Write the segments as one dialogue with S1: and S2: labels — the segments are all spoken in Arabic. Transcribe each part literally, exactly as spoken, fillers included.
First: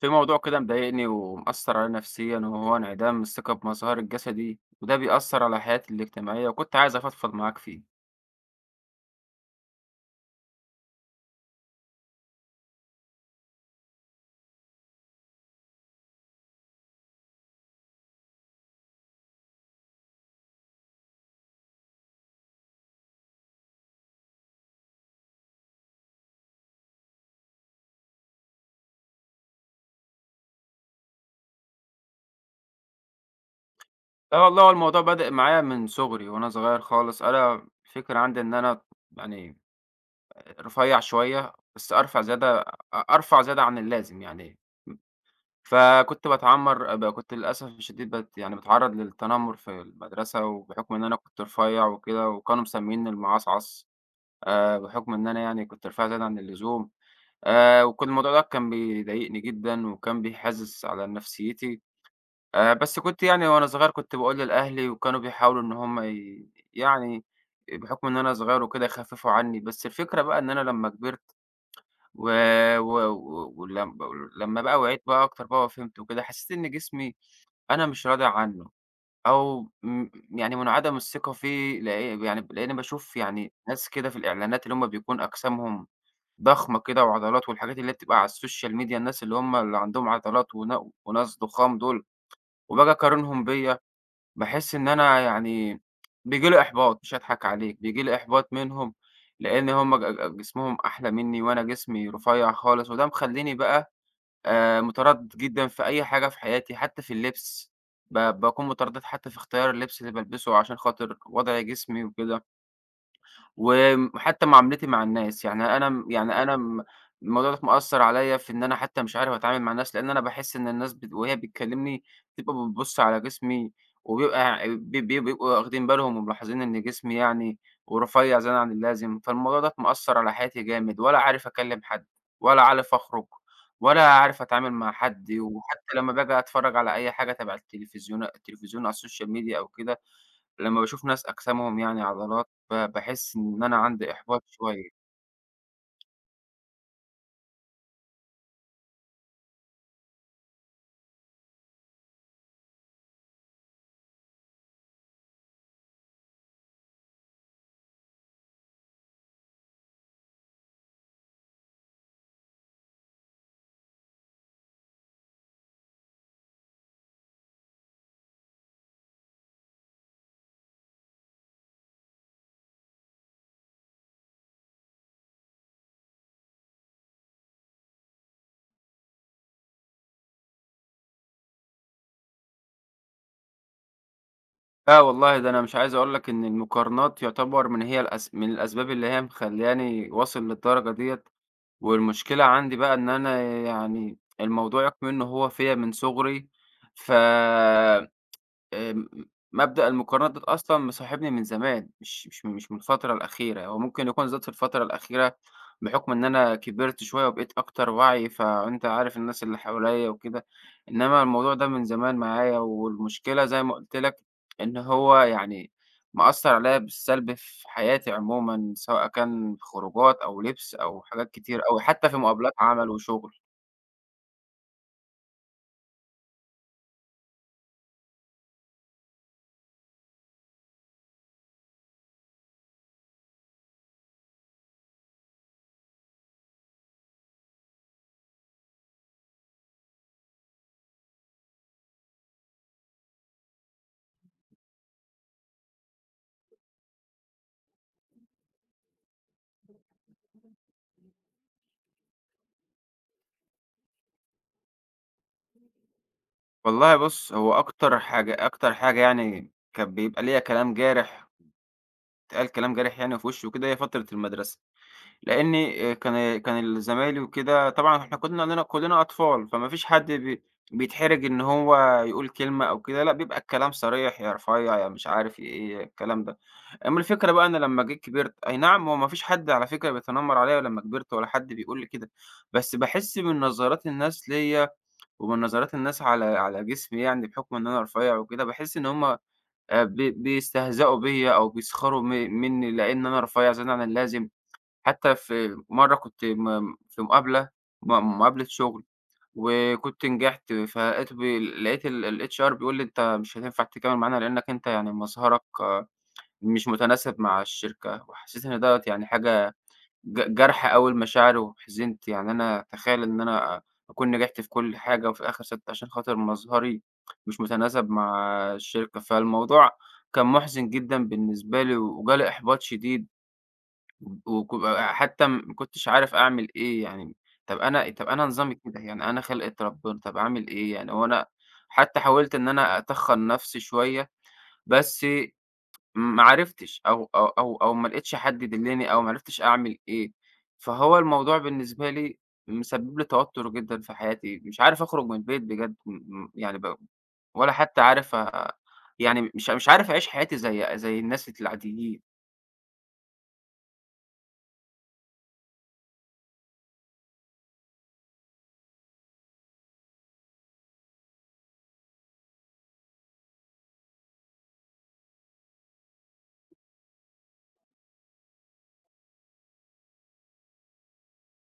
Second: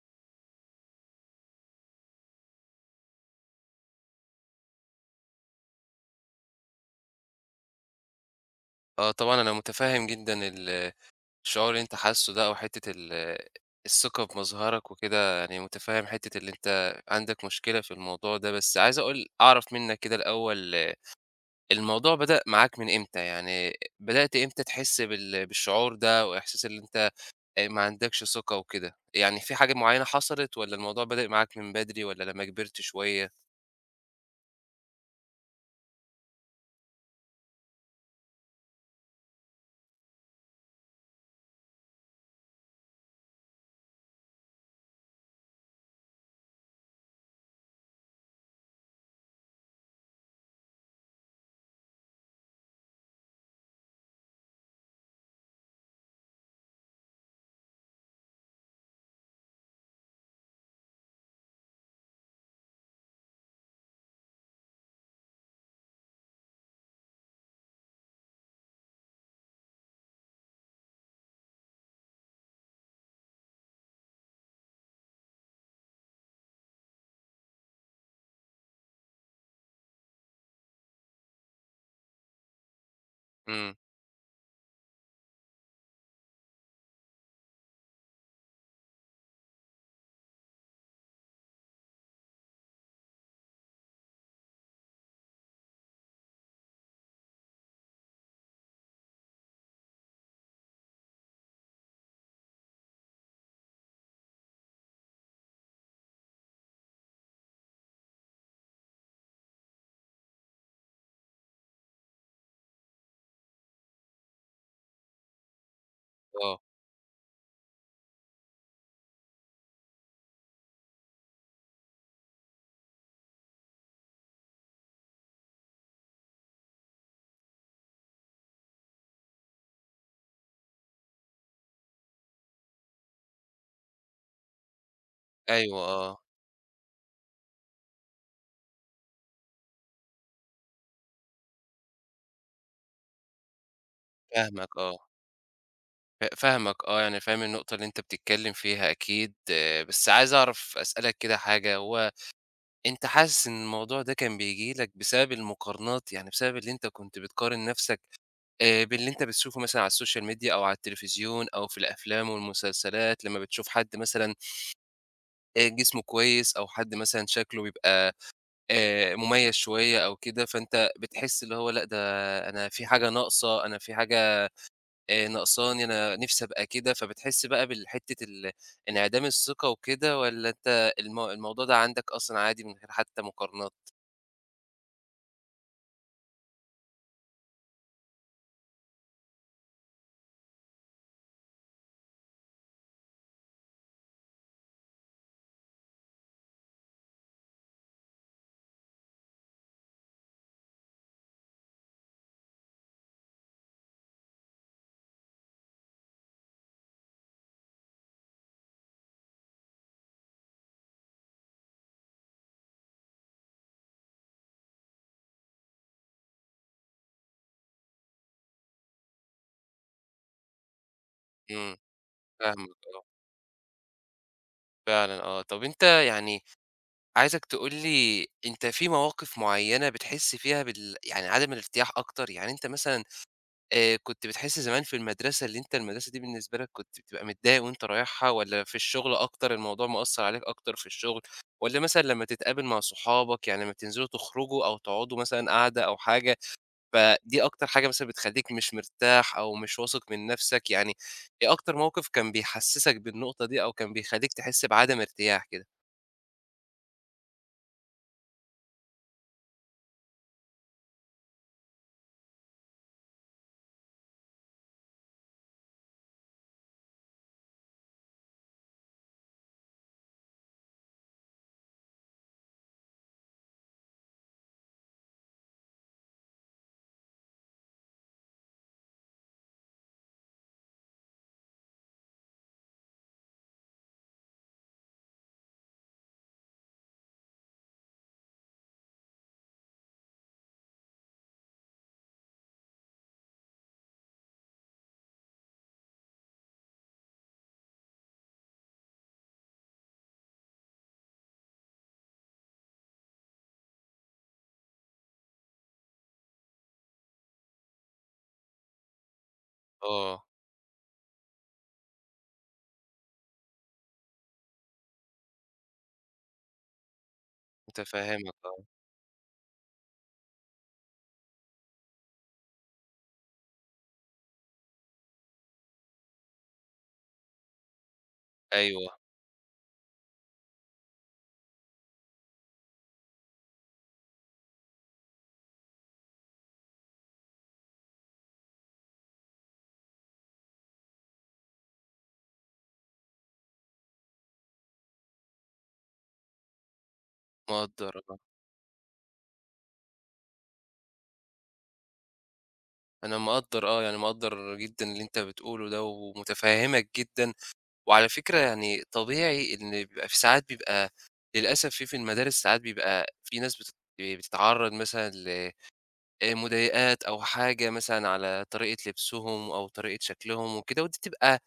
S1: في موضوع كده مضايقني ومأثر عليا نفسيًا، وهو انعدام الثقة بمظهري الجسدي، وده بيأثر على حياتي الاجتماعية، وكنت عايز أفضفض معاك فيه.
S2: آه طبعًا أنا متفهم جدًا ال الشعور اللي أنت حاسّه ده أو حتّة ال الثقة بمظهرك وكده، يعني متفهم حتّة اللي أنت عندك مشكلة في الموضوع ده، بس عايز أقول أعرف منّك كده الأول آه، الموضوع بدأ معاك من إمتى؟ يعني بدأت إمتى تحس بال بالشعور ده وإحساس اللي أنت آآ ما عندكش ثقة وكده؟ يعني في حاجة معيّنة حصلت والّا الموضوع بدأ معاك من بدري والّا لمّا كبرت شوية؟
S1: آه والله هو الموضوع بدأ معايا من صغري وأنا صغير خالص، أنا الفكرة عندي إن أنا يعني رفيّع شوية، بس أرفع زيادة أ أرفع زيادة عن اللازم يعني. فكنت باتعمّر ب كنت للأسف الشديد بت يعني باتعرّض للتنمر في المدرسة، وبحكم إن أنا كنت رفيّع وكده، وكانوا مسمينّي المعصعص. آآ بحكم إن أنا يعني كنت رفيع زيادة عن اللزوم. آآ وكان الموضوع ده كان بيضايقني جدًا وكان بيحِزّ على نفسيتي. آآ بس كنت يعني وأنا صغير كنت باقول لأهلي وكانوا بيحاولوا إن هم ي يعني بحُكم إن أنا صغير وكده يخفّفوا عنّي. بس الفكرة بقى إن أنا لمّا كبرت و و و ولم لمّا بقى وعيت بقى أكتر بقى وفهمت وكده، حسّيت إن جسمي أنا مش راضي عنّه، أو م يعني منعدم الثقة فيه، لأ يعني لإنّي باشوف يعني
S2: إمم،
S1: ناس كده في الإعلانات اللي هم بيكون أجسامهم ضخمة كده وعضلات، والحاجات اللي هي بتبقى على السوشيال ميديا، الناس اللي هم اللي عندهم عضلات ون- وناس ضخام دول، وباجي أقارنهم بيا، باحس إن أنا يعني بيجي لي إحباط، مش هضحك عليك بيجي لي إحباط منهم، لأن هم ج- ج- جسمهم أحلى مني وأنا جسمي رفيع خالص، وده مخليني بقى آه، متردد جدا في أي حاجة في حياتي حتى في اللبس. ب- بكون متردد حتى في اختيار اللبس اللي بلبسه عشان خاطر وضع جسمي وكده، وم حتى معاملتي مع الناس. يعني أنا م يعني أنا
S2: آه،
S1: م الموضوع دوّة مأثّر عليّا في إن أنا حتى مش عارف أتعامل مع الناس، لإن أنا باحس إن الناس بت وهي بتكلّمني بتبقى بتبُص على جسمي، وبيبقى بي بي بيبقوا واخدين بالهم وملاحظين إن جسمي يعني ورفيّع زيادة عن اللازم. فالموضوع دوّة مأثّر على حياتي جامد، ولا عارف أكلّم حد، ولا عارف أخرج، ولا عارف أتعامل مع حد.
S2: أيوه
S1: وحتى لمّا
S2: آه،
S1: باجي أتفرّج على أي حاجة تبع التلفزيون التلفزيون على السوشيال ميديا أو كده، لمّا باشوف ناس أجسامهم يعني عضلات، ب باحس إن أنا عندي إحباط
S2: فاهمك آه.
S1: شوية.
S2: ف فاهمك آه، يعني فاهم النقطة اللي أنت بتتكلّم فيها أكيد، آه، بس عايز أعرف أسألك كده حاجة، هو أنت حاسس إن الموضوع ده كان بييجي لك بسبب المقارنات، يعني بسبب اللي أنت كنت بتقارن نَفْسك آآ، باللي أنت بتشوفه مثلًا على السوشيال ميديا أو على التلفزيون أو في الأفلام والمسلسلات، لمّا بتشوف حد مثلًا آآ، جسمه كويس أو حد مثلًا شكله بيبقى آآ، مميز شوية أو كده، فأنت بتحس اللي هو لأ ده أنا في حاجة ناقصة، أنا في حاجة آآ ناقصاني، أنا نِفْسي أبقى كده، فبتحس بقى بالحتة ال انعدام الثقة وكده والّا أنت الم الموضوع ده عندك أصلًا عادي من غير حتى مقارنات؟
S1: لا والله، ده أنا مش عايز أقول لك إن المقارنات يُعتبر من هي الأس من الأسباب اللي هي مخلّياني واصل للدرجة ديّة، والمشكلة عندي بقى إن أنا يعني الموضوع يكمن إن هو فيّا من صُغري. ف آمم، مبدأ المقارنات ده أصلًا مصاحبني من زمان، مش مش مش من الفترة الأخيرة، هو ممكن يكون زاد في الفترة الأخيرة بحكم إن أنا كبرت شوية وبقيت أكتر وعي، فأنت عارف الناس اللي حواليّا وكده. إنما الموضوع ده من زمان معايا، والمشكلة زي ما قُلت لك إن هو يعني مأثّر عليّا بالسلب في حياتي عمومًا، سواء كان خروجات أو لبس أو حاجات كتير
S2: إمم،
S1: أوي، حتى في مقابلات
S2: فاهمك
S1: عمل
S2: آه،
S1: وشغل.
S2: فعلًا آه. طَب أنت يعني عايزك تقول لي أنت في مواقف معيّنة بتحس فيها بال يعني عدم الارتياح أكتر؟ يعني أنت مثلًا آآ كنت بتحس زمان في المدرسة اللي أنت المدرسة دي بالنسبة لك كنت بتبقى متضايق وأنت رايحها، والّا في الشغل أكتر الموضوع مأثّر عليك أكتر في الشغل، والّا مثلًا لمّا تتقابل مع صحابك يعني لمّا بتنزلوا تخرجوا أو تقعدوا مثلًا قعدة أو حاجة، فدي أكتر حاجة مثلًا بتخلّيك مش مرتاح أو مش واثق من نَفْسك، يعني إيه أكتر موقف كان بيحسّسك بالنقطة دي أو كان بيخلّيك تحس بعدم ارتياح كده؟
S1: والله بُص، هو أكتر حاجة أكتر حاجة يعني كان بيبقى ليّا كلام جارح، اتقال كلام جارح يعني في وشي وكده، هي فترة المدرسة، لإن آآ كان كان زمايلي وكده، طبعًا إحنا كنا كلنا كلنا أطفال، فما فيش حد بي بيتحرج إن هو يقول كلمة أو كده، لأ بيبقى الكلام صريح، يا رفيع يا مش عارف إيه الكلام ده. أمّا الفكرة بقى أنا لمّا جيت كبرت، أي نعم هو ما فيش حد على فكرة بيتنمر عليَّ لمّا كبرت ولا حد بيقول لي كده، بس باحس من نظرات الناس ليَّ ومن نظرات الناس على على جسمي يعني بحكم إن أنا رفيع وكده، باحس إن هُم آآ ب بيستهزئوا بيّا أو بيسخروا م منّي لإن أنا رفيّع زيادة عن اللازم. حتى في مرّة كنت م في مقابلة م مقابلة شغل وكنت نجحت، فلقيته بي لقيت ال الHR بيقول لي: "أنت مش هتنفع تكمّل معانا لإنّك أنت يعني مظهرك آه، مش متناسب مع الشركة." وحسّيت إن دوّة يعني حاجة ج
S2: آه،
S1: جرح أوي لمشاعري وحزنت، يعني أنا أتخيّل إن أنا أكون نجحت في كل حاجة وفي الآخر سِبت عشان خاطر مظهري مش متناسب مع
S2: متفهّمك آه،
S1: الشركة. فالموضوع كان مُحزِن جدًا بالنسبة لي وجالي إحباط شديد، وك حتّى ما كنتش عارف أعمل إيه يعني. طَب أنا طَب أنا نظامي كده،
S2: أيوه،
S1: يعني أنا خلقة ربنا، طَب أعمل إيه يعني هو أنا حتّى حاولت إن أنا أتخّن نَفْسي شوية، بس ما عرفتش أو أو أو أو ما لقيتش حد يدلّني أو ما عرفتش أعمل إيه. فهو الموضوع بالنسبة لي مسبب لي توتر جدًا في حياتي، مش عارف أخرج من البيت بجد م م يعني ب ولا حتى
S2: مقدّر
S1: عارف
S2: آه،
S1: أ يعني مش مش عارف أعيش حياتي زي زي الناس العاديين.
S2: أنا مقدّر آه، يعني مقدّر جدًا اللي أنت بتقوله ده ومتفهّمك جدًا. وعلى فكرة يعني طبيعي إن بيبقى في ساعات بيبقى للأسف في في المدارس ساعات بيبقى في ناس بتت بتتعرّض مثلًا لمضايقات أو حاجة مثلًا على طريقة لبسهم أو طريقة شكلهم وكده، ودي بتبقى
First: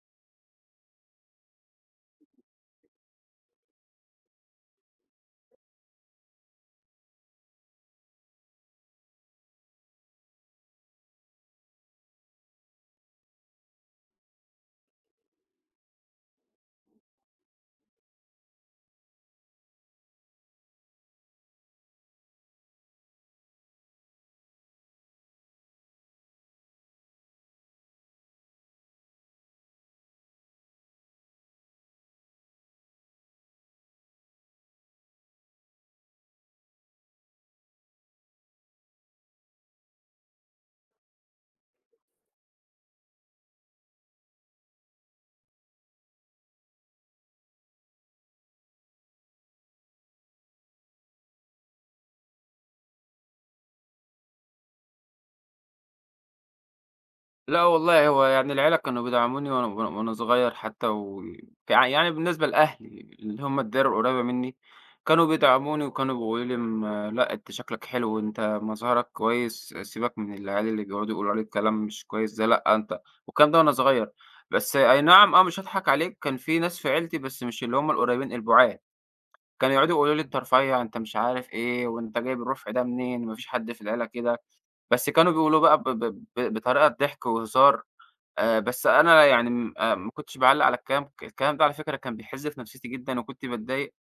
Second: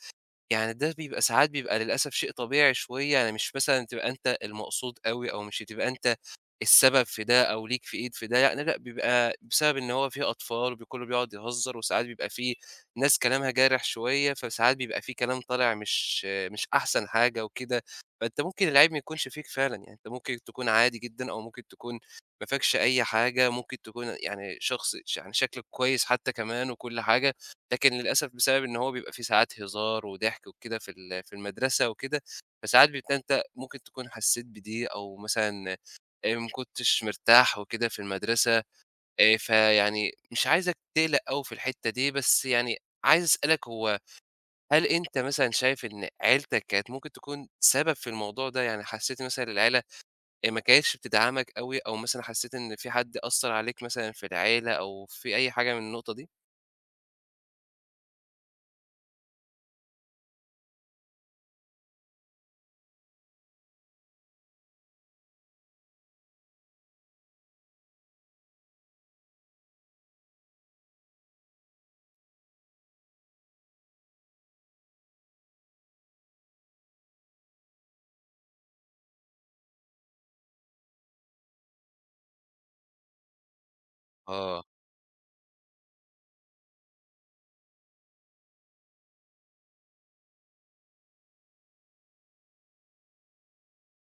S2: يعني ده بيبقى ساعات بيبقى للأسف شيء طبيعي شوية، يعني مش مثلًا تبقى أنت المقصود أوي أو مش هتبقى أنت السبب في ده أو ليك في إيد في ده، يعني لأ، بيبقى بسبب إن هو في أطفال وب كلّه بيقعد يهزّر وساعات بيبقى في ناس كلامها جارح شوية، فساعات بيبقى في كلام طالع مش مش أحسن حاجة وكده، فأنت ممكن العيب ما يكونش فيك فعلًا، يعني أنت ممكن تكون عادي جدًا أو ممكن تكون ما فيكش أي حاجة، ممكن تكون يعني شخص ش يعني شكلك كويس حتى كمان وكل حاجة. لكن للأسف بسبب إن هو بيبقى فيه ساعات هزار وضحك وكده في ال في المدرسة وكده، فساعات بت أنت ممكن تكون حسّيت بدي أو مثلًا آآ ما كنتش مرتاح وكده في المدرسة، آآ فيعني مش عايزك تقلق أوي في الحتّة دي، بس يعني عايز أسألك هو هل أنت مثلًا شايف إن عيلتك كانت ممكن تكون سبب في الموضوع ده؟ يعني حسّيت مثلًا العيلة آآ ما كانتش بتدعمك أوي أو مثلًا حسّيت إن في حد أثّر عليك مثلًا في العيلة أو في أي حاجة من النقطة دي؟
S1: لأ والله، هو يعني العيلة كانوا بيدعموني وأنا وأنا وأنا صغير حتى و يع يعني بالنسبة لأهلي اللي هم الدايرة القريبة منّي، كانوا بيدعموني وكانوا بيقولوا لي م لأ أنت شكلك حلو، أنت مظهرك كويس، سيبك من العيال اللي بيقعدوا يقولوا عليك كلام مش كويس ده، لأ أنت، والكلام ده وأنا صغير. بس أي نعم، آه مش هاضحك عليك، كان في ناس في عيلتي بس مش اللي هم القريبين، البُعاد، كانوا يقعدوا يقولوا لي أنت رفيّع، أنت مش عارف إيه، وأنت جايب الرفع ده منين، ما فيش حد في العيلة كده،
S2: آه،
S1: بس كانوا بيقولوا بقى ب ب ب بطريقة ضحك وهزار. آآ، بس أنا يعني م آآ، ما كنتش باعلّق على الكلام الكلام ده، على فكرة كان بيحِز في نفسيتي جدًا وكنت باتضايق،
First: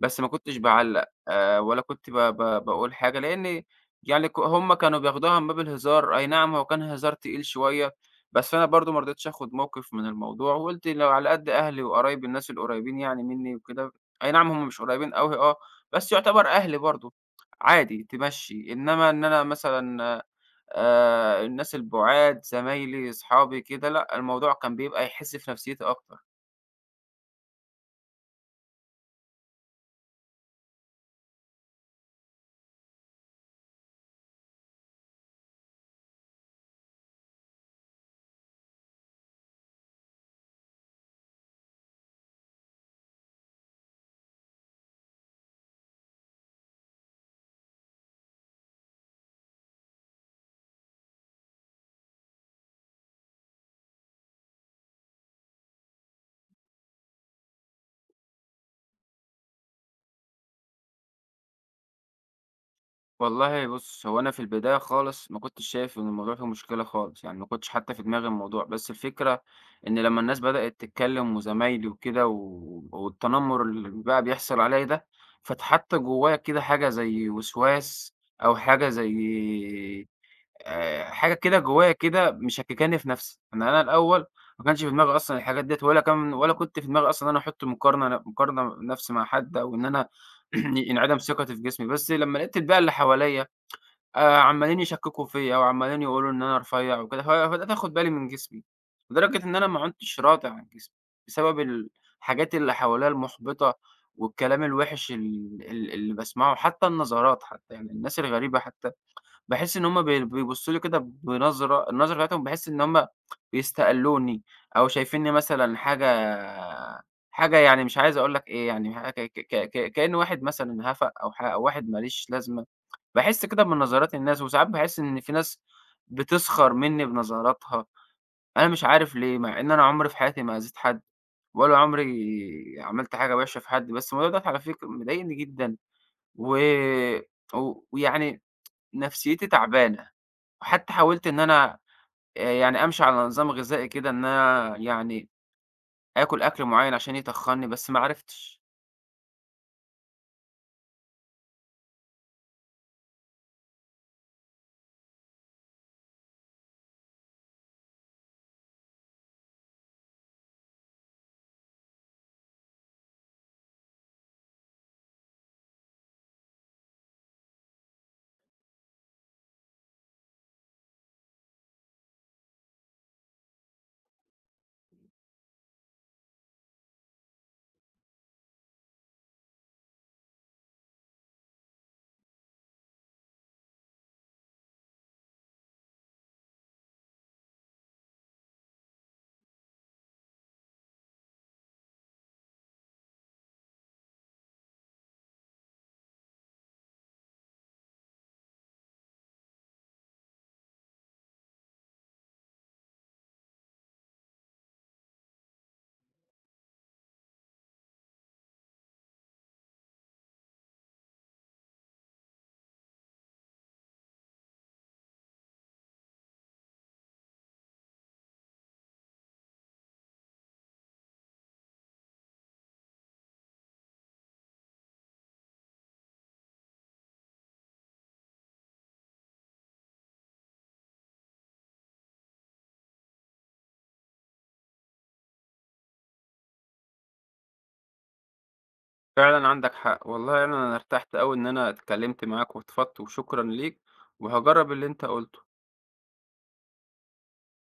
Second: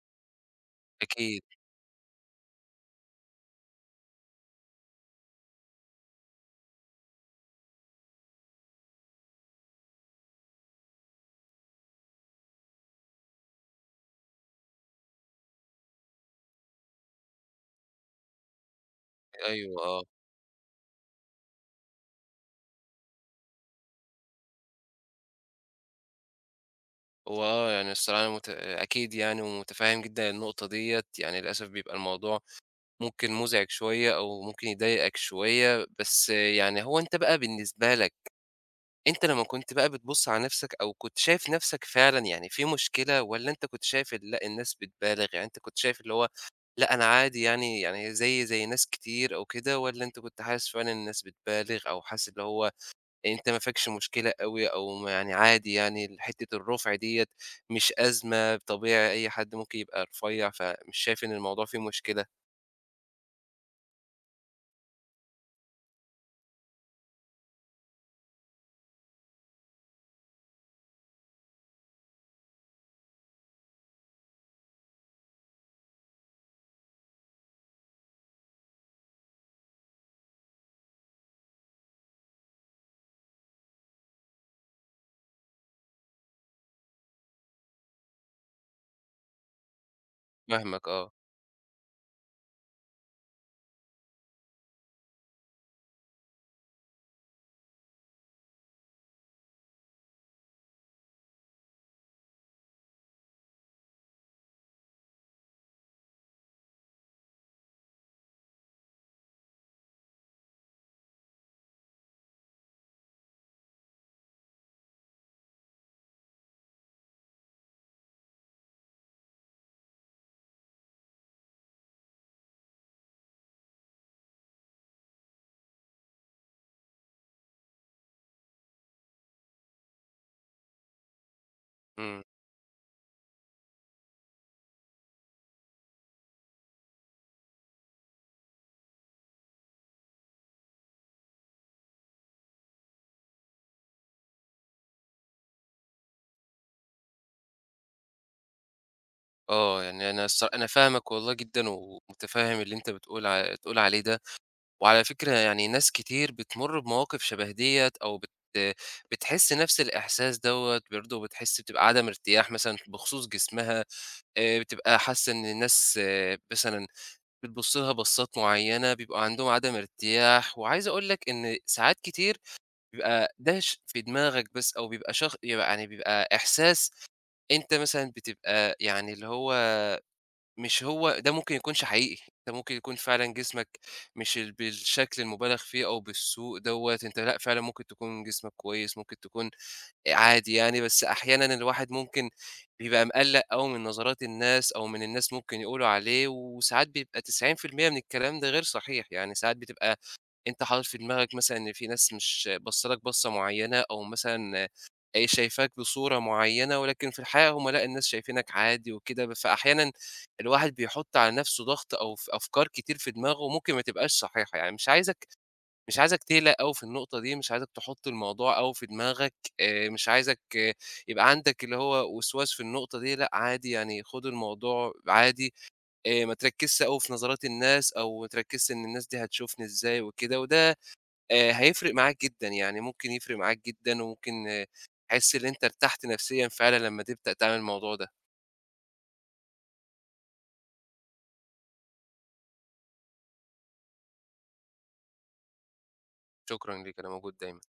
S1: بس ما كنتش باعلّق
S2: أكيد،
S1: آآ، ولا كنت ب ب باقول حاجة، لإن يعني ك هم كانوا بياخدوها من باب الهزار، أي نعم هو كان هزار تقيل شوية، بس أنا برضه ما رضيتش آخُد موقِف من الموضوع، وقُلت لو على قد أهلي وقرايبي الناس القريبين يعني منّي وكده، أي نعم هم مش قريبين أوي آه، بس يُعتبر أهلي برضه، عادي تمشّي، إنّما إن أنا
S2: أيوه، آه.
S1: مثلًا آآ الناس البُعاد، زمايلي، أصحابي كده، لأ، الموضوع كان بيبقى يحِس في نفسيّتي أكتر.
S2: هو آه، يعني الصراحة أنا مت أكيد يعني ومتفهّم جدًا النقطة ديّة، يعني للأسف بيبقى الموضوع ممكن مُزعِج شوية أو ممكن يضايقك شوية، بس يعني هو أنت بقى بالنسبة لك، أنت لمّا كنت بقى بتبُص على نَفْسك أو كنت شايف نَفْسك فعلًا يعني في مشكلة والّا أنت كنت شايف ال لأ الناس بتبالغ، يعني أنت كنت شايف اللي هو لأ أنا عادي يعني يعني زيي زي ناس كتير أو كده، والّا أنت كنت حاسس فعلًا الناس بتبالغ أو حاسس اللي هو أنت ما فيكش مشكلة أوي أو ما يعني عادي يعني حتّة الرُفْع ديّة مش أزمة، طبيعي أي حد ممكن يبقى رفيّع، فمش شايف إن الموضوع فيه مشكلة.
S1: والله بُص، هو أنا في البداية خالص ما كنتش شايف إن الموضوع فيه مشكلة خالص، يعني ما كنتش حتّى في دماغي الموضوع، بس الفكرة إن لمّا الناس بدأت تتكلّم وزمايلي وكده و والتنمُر اللي بقى بيحصل عليّا ده، فاتحَط جوّايا كده حاجة زي وسواس أو حاجة زي آآ حاجة كده جوايا كده مشكّكاني في نَفْسي، إن أنا الأول ما كانش في دماغي أصلًا الحاجات ديّة، ولا كان ولا كنت في دماغي أصلًا إن أنا أحُط مقارنة مقارنة نَفْسي مع حد أو إن أنا
S2: فاهمك آه.
S1: انعدم ثقتي في جسمي. بس لمّا لقيت البيئة اللي حواليّا آآ عمّالين يشكّكوا فيّا وعمّالين يقولوا إن أنا رفيّع وكده، ف فبدأت آخُد بالي من جسمي، لدرجة إن أنا ما عُدتش راضي عن جسمي بسبب الحاجات اللي حواليّا المُحبطة والكلام الوِحِش ال ال اللي باسمعه، حتّى النظرات حتّى، يعني الناس الغريبة حتّى. باحس إن هُم بي بيبصوا لي كده بنظرة النظرة بتاعتهم، باحس إن هُم بيستقلوني، أو شايفينّي مثلًا حاجة حاجة يعني مش عايز أقول لك إيه، يعني حاجة ك ك ك كإنّي واحد مثلًا هَفَق، أو ح أو واحد ما ليش لازمة. باحس كده من نظرات الناس، وساعات باحس إن في ناس بتسخر منّي بنظراتها، أنا مش عارف ليه، مع إن أنا عمري في حياتي ما أذيت حد، ولا عمري
S2: إمم.
S1: عملت حاجة وِحشة في حد، بس الموضوع دوّة على فكرة مضايقني جدًا، و و ويعني نفسيتي تعبانة. حتى حاولت إن أنا آآ يعني أمشي على نظام غذائي كده إن أنا يعني آكل أكل معيّن عشان يتخنّي، بس ما عرفتش.
S2: آه. يعني أنا الص أنا فاهمك والله جدًا ومُتفهِّم اللي أنت بتقول ع بتقول عليه ده. وعلى فكرة يعني ناس كتير بتمُر بمواقف شَبه ديّة أو بت بتحِس نَفْس الإحساس دوّة برضه وبتحِس بتبقى عدم ارتياح مثلًا بخصوص جسمها، آآ بتبقى حاسّة إن الناس آه، مثلًا بتبُص لها بصّات معيّنة، بيبقى عندهم عدم ارتياح، وعايز أقول لك إن ساعات كتير بيبقى ده ش في دماغك بس أو بيبقى شخ يعني بيبقى إحساس أنت مثلًا بتبقى يعني اللي هو مش هو ده ممكن يكونش حقيقي، ده ممكن يكون فعلًا جسمك مش ال بالشكل المُبالغ فيه أو بالسوء دوّة، أنت لأ فعلًا ممكن تكون جسمك كويس، ممكن تكون عادي يعني، بس أحيانًا الواحد ممكن بيبقى مقلّق أوي من نظرات الناس أو من الناس ممكن يقولوا عليه، وساعات بيبقى تسعين في المية من الكلام ده غير صحيح، يعني ساعات بتبقى أنت حاطط في دماغك مثلًا إن في ناس مش باصة لك بصّة معيّنة أو مثلًا آآ شايفاك بصورة معيّنة، ولكن في الحقيقة هم لأ، الناس شايفينك عادي وكده، ب فأحيانًا الواحد بيحُط على نَفْسه ضغط أو ف أفكار كتير في دماغه ممكن ما تبقاش صحيحة، يعني مش عايزك مش عايزك تقلق أوي في النقطة دي، مش عايزك تحُط الموضوع أوي في دماغك، آآ مش عايزك آه، يبقى عندك اللي هو وسواس في النقطة دي، لأ عادي يعني خُد الموضوع عادي، آآ ما تركّزش أوي في نظرات الناس أو ما تركّزش إن الناس دي هتشوفني إزاي وكده، وده آآ هيفرق معاك جدًا، يعني ممكن يفرق معاك جدًا وممكن آه، تحس إن أنت ارتحت نفسيًا فعلًا لمّا تبدأ تعمل الموضوع ده.
S1: فعلًا عندك حق، والله أنا أنا ارتحت أوي إن أنا اتكلمت معاك واتفضت وشكرًا ليك، وهاجرّب اللي أنت قُلته.
S2: شكرًا ليك، أنا موجود دايمًا.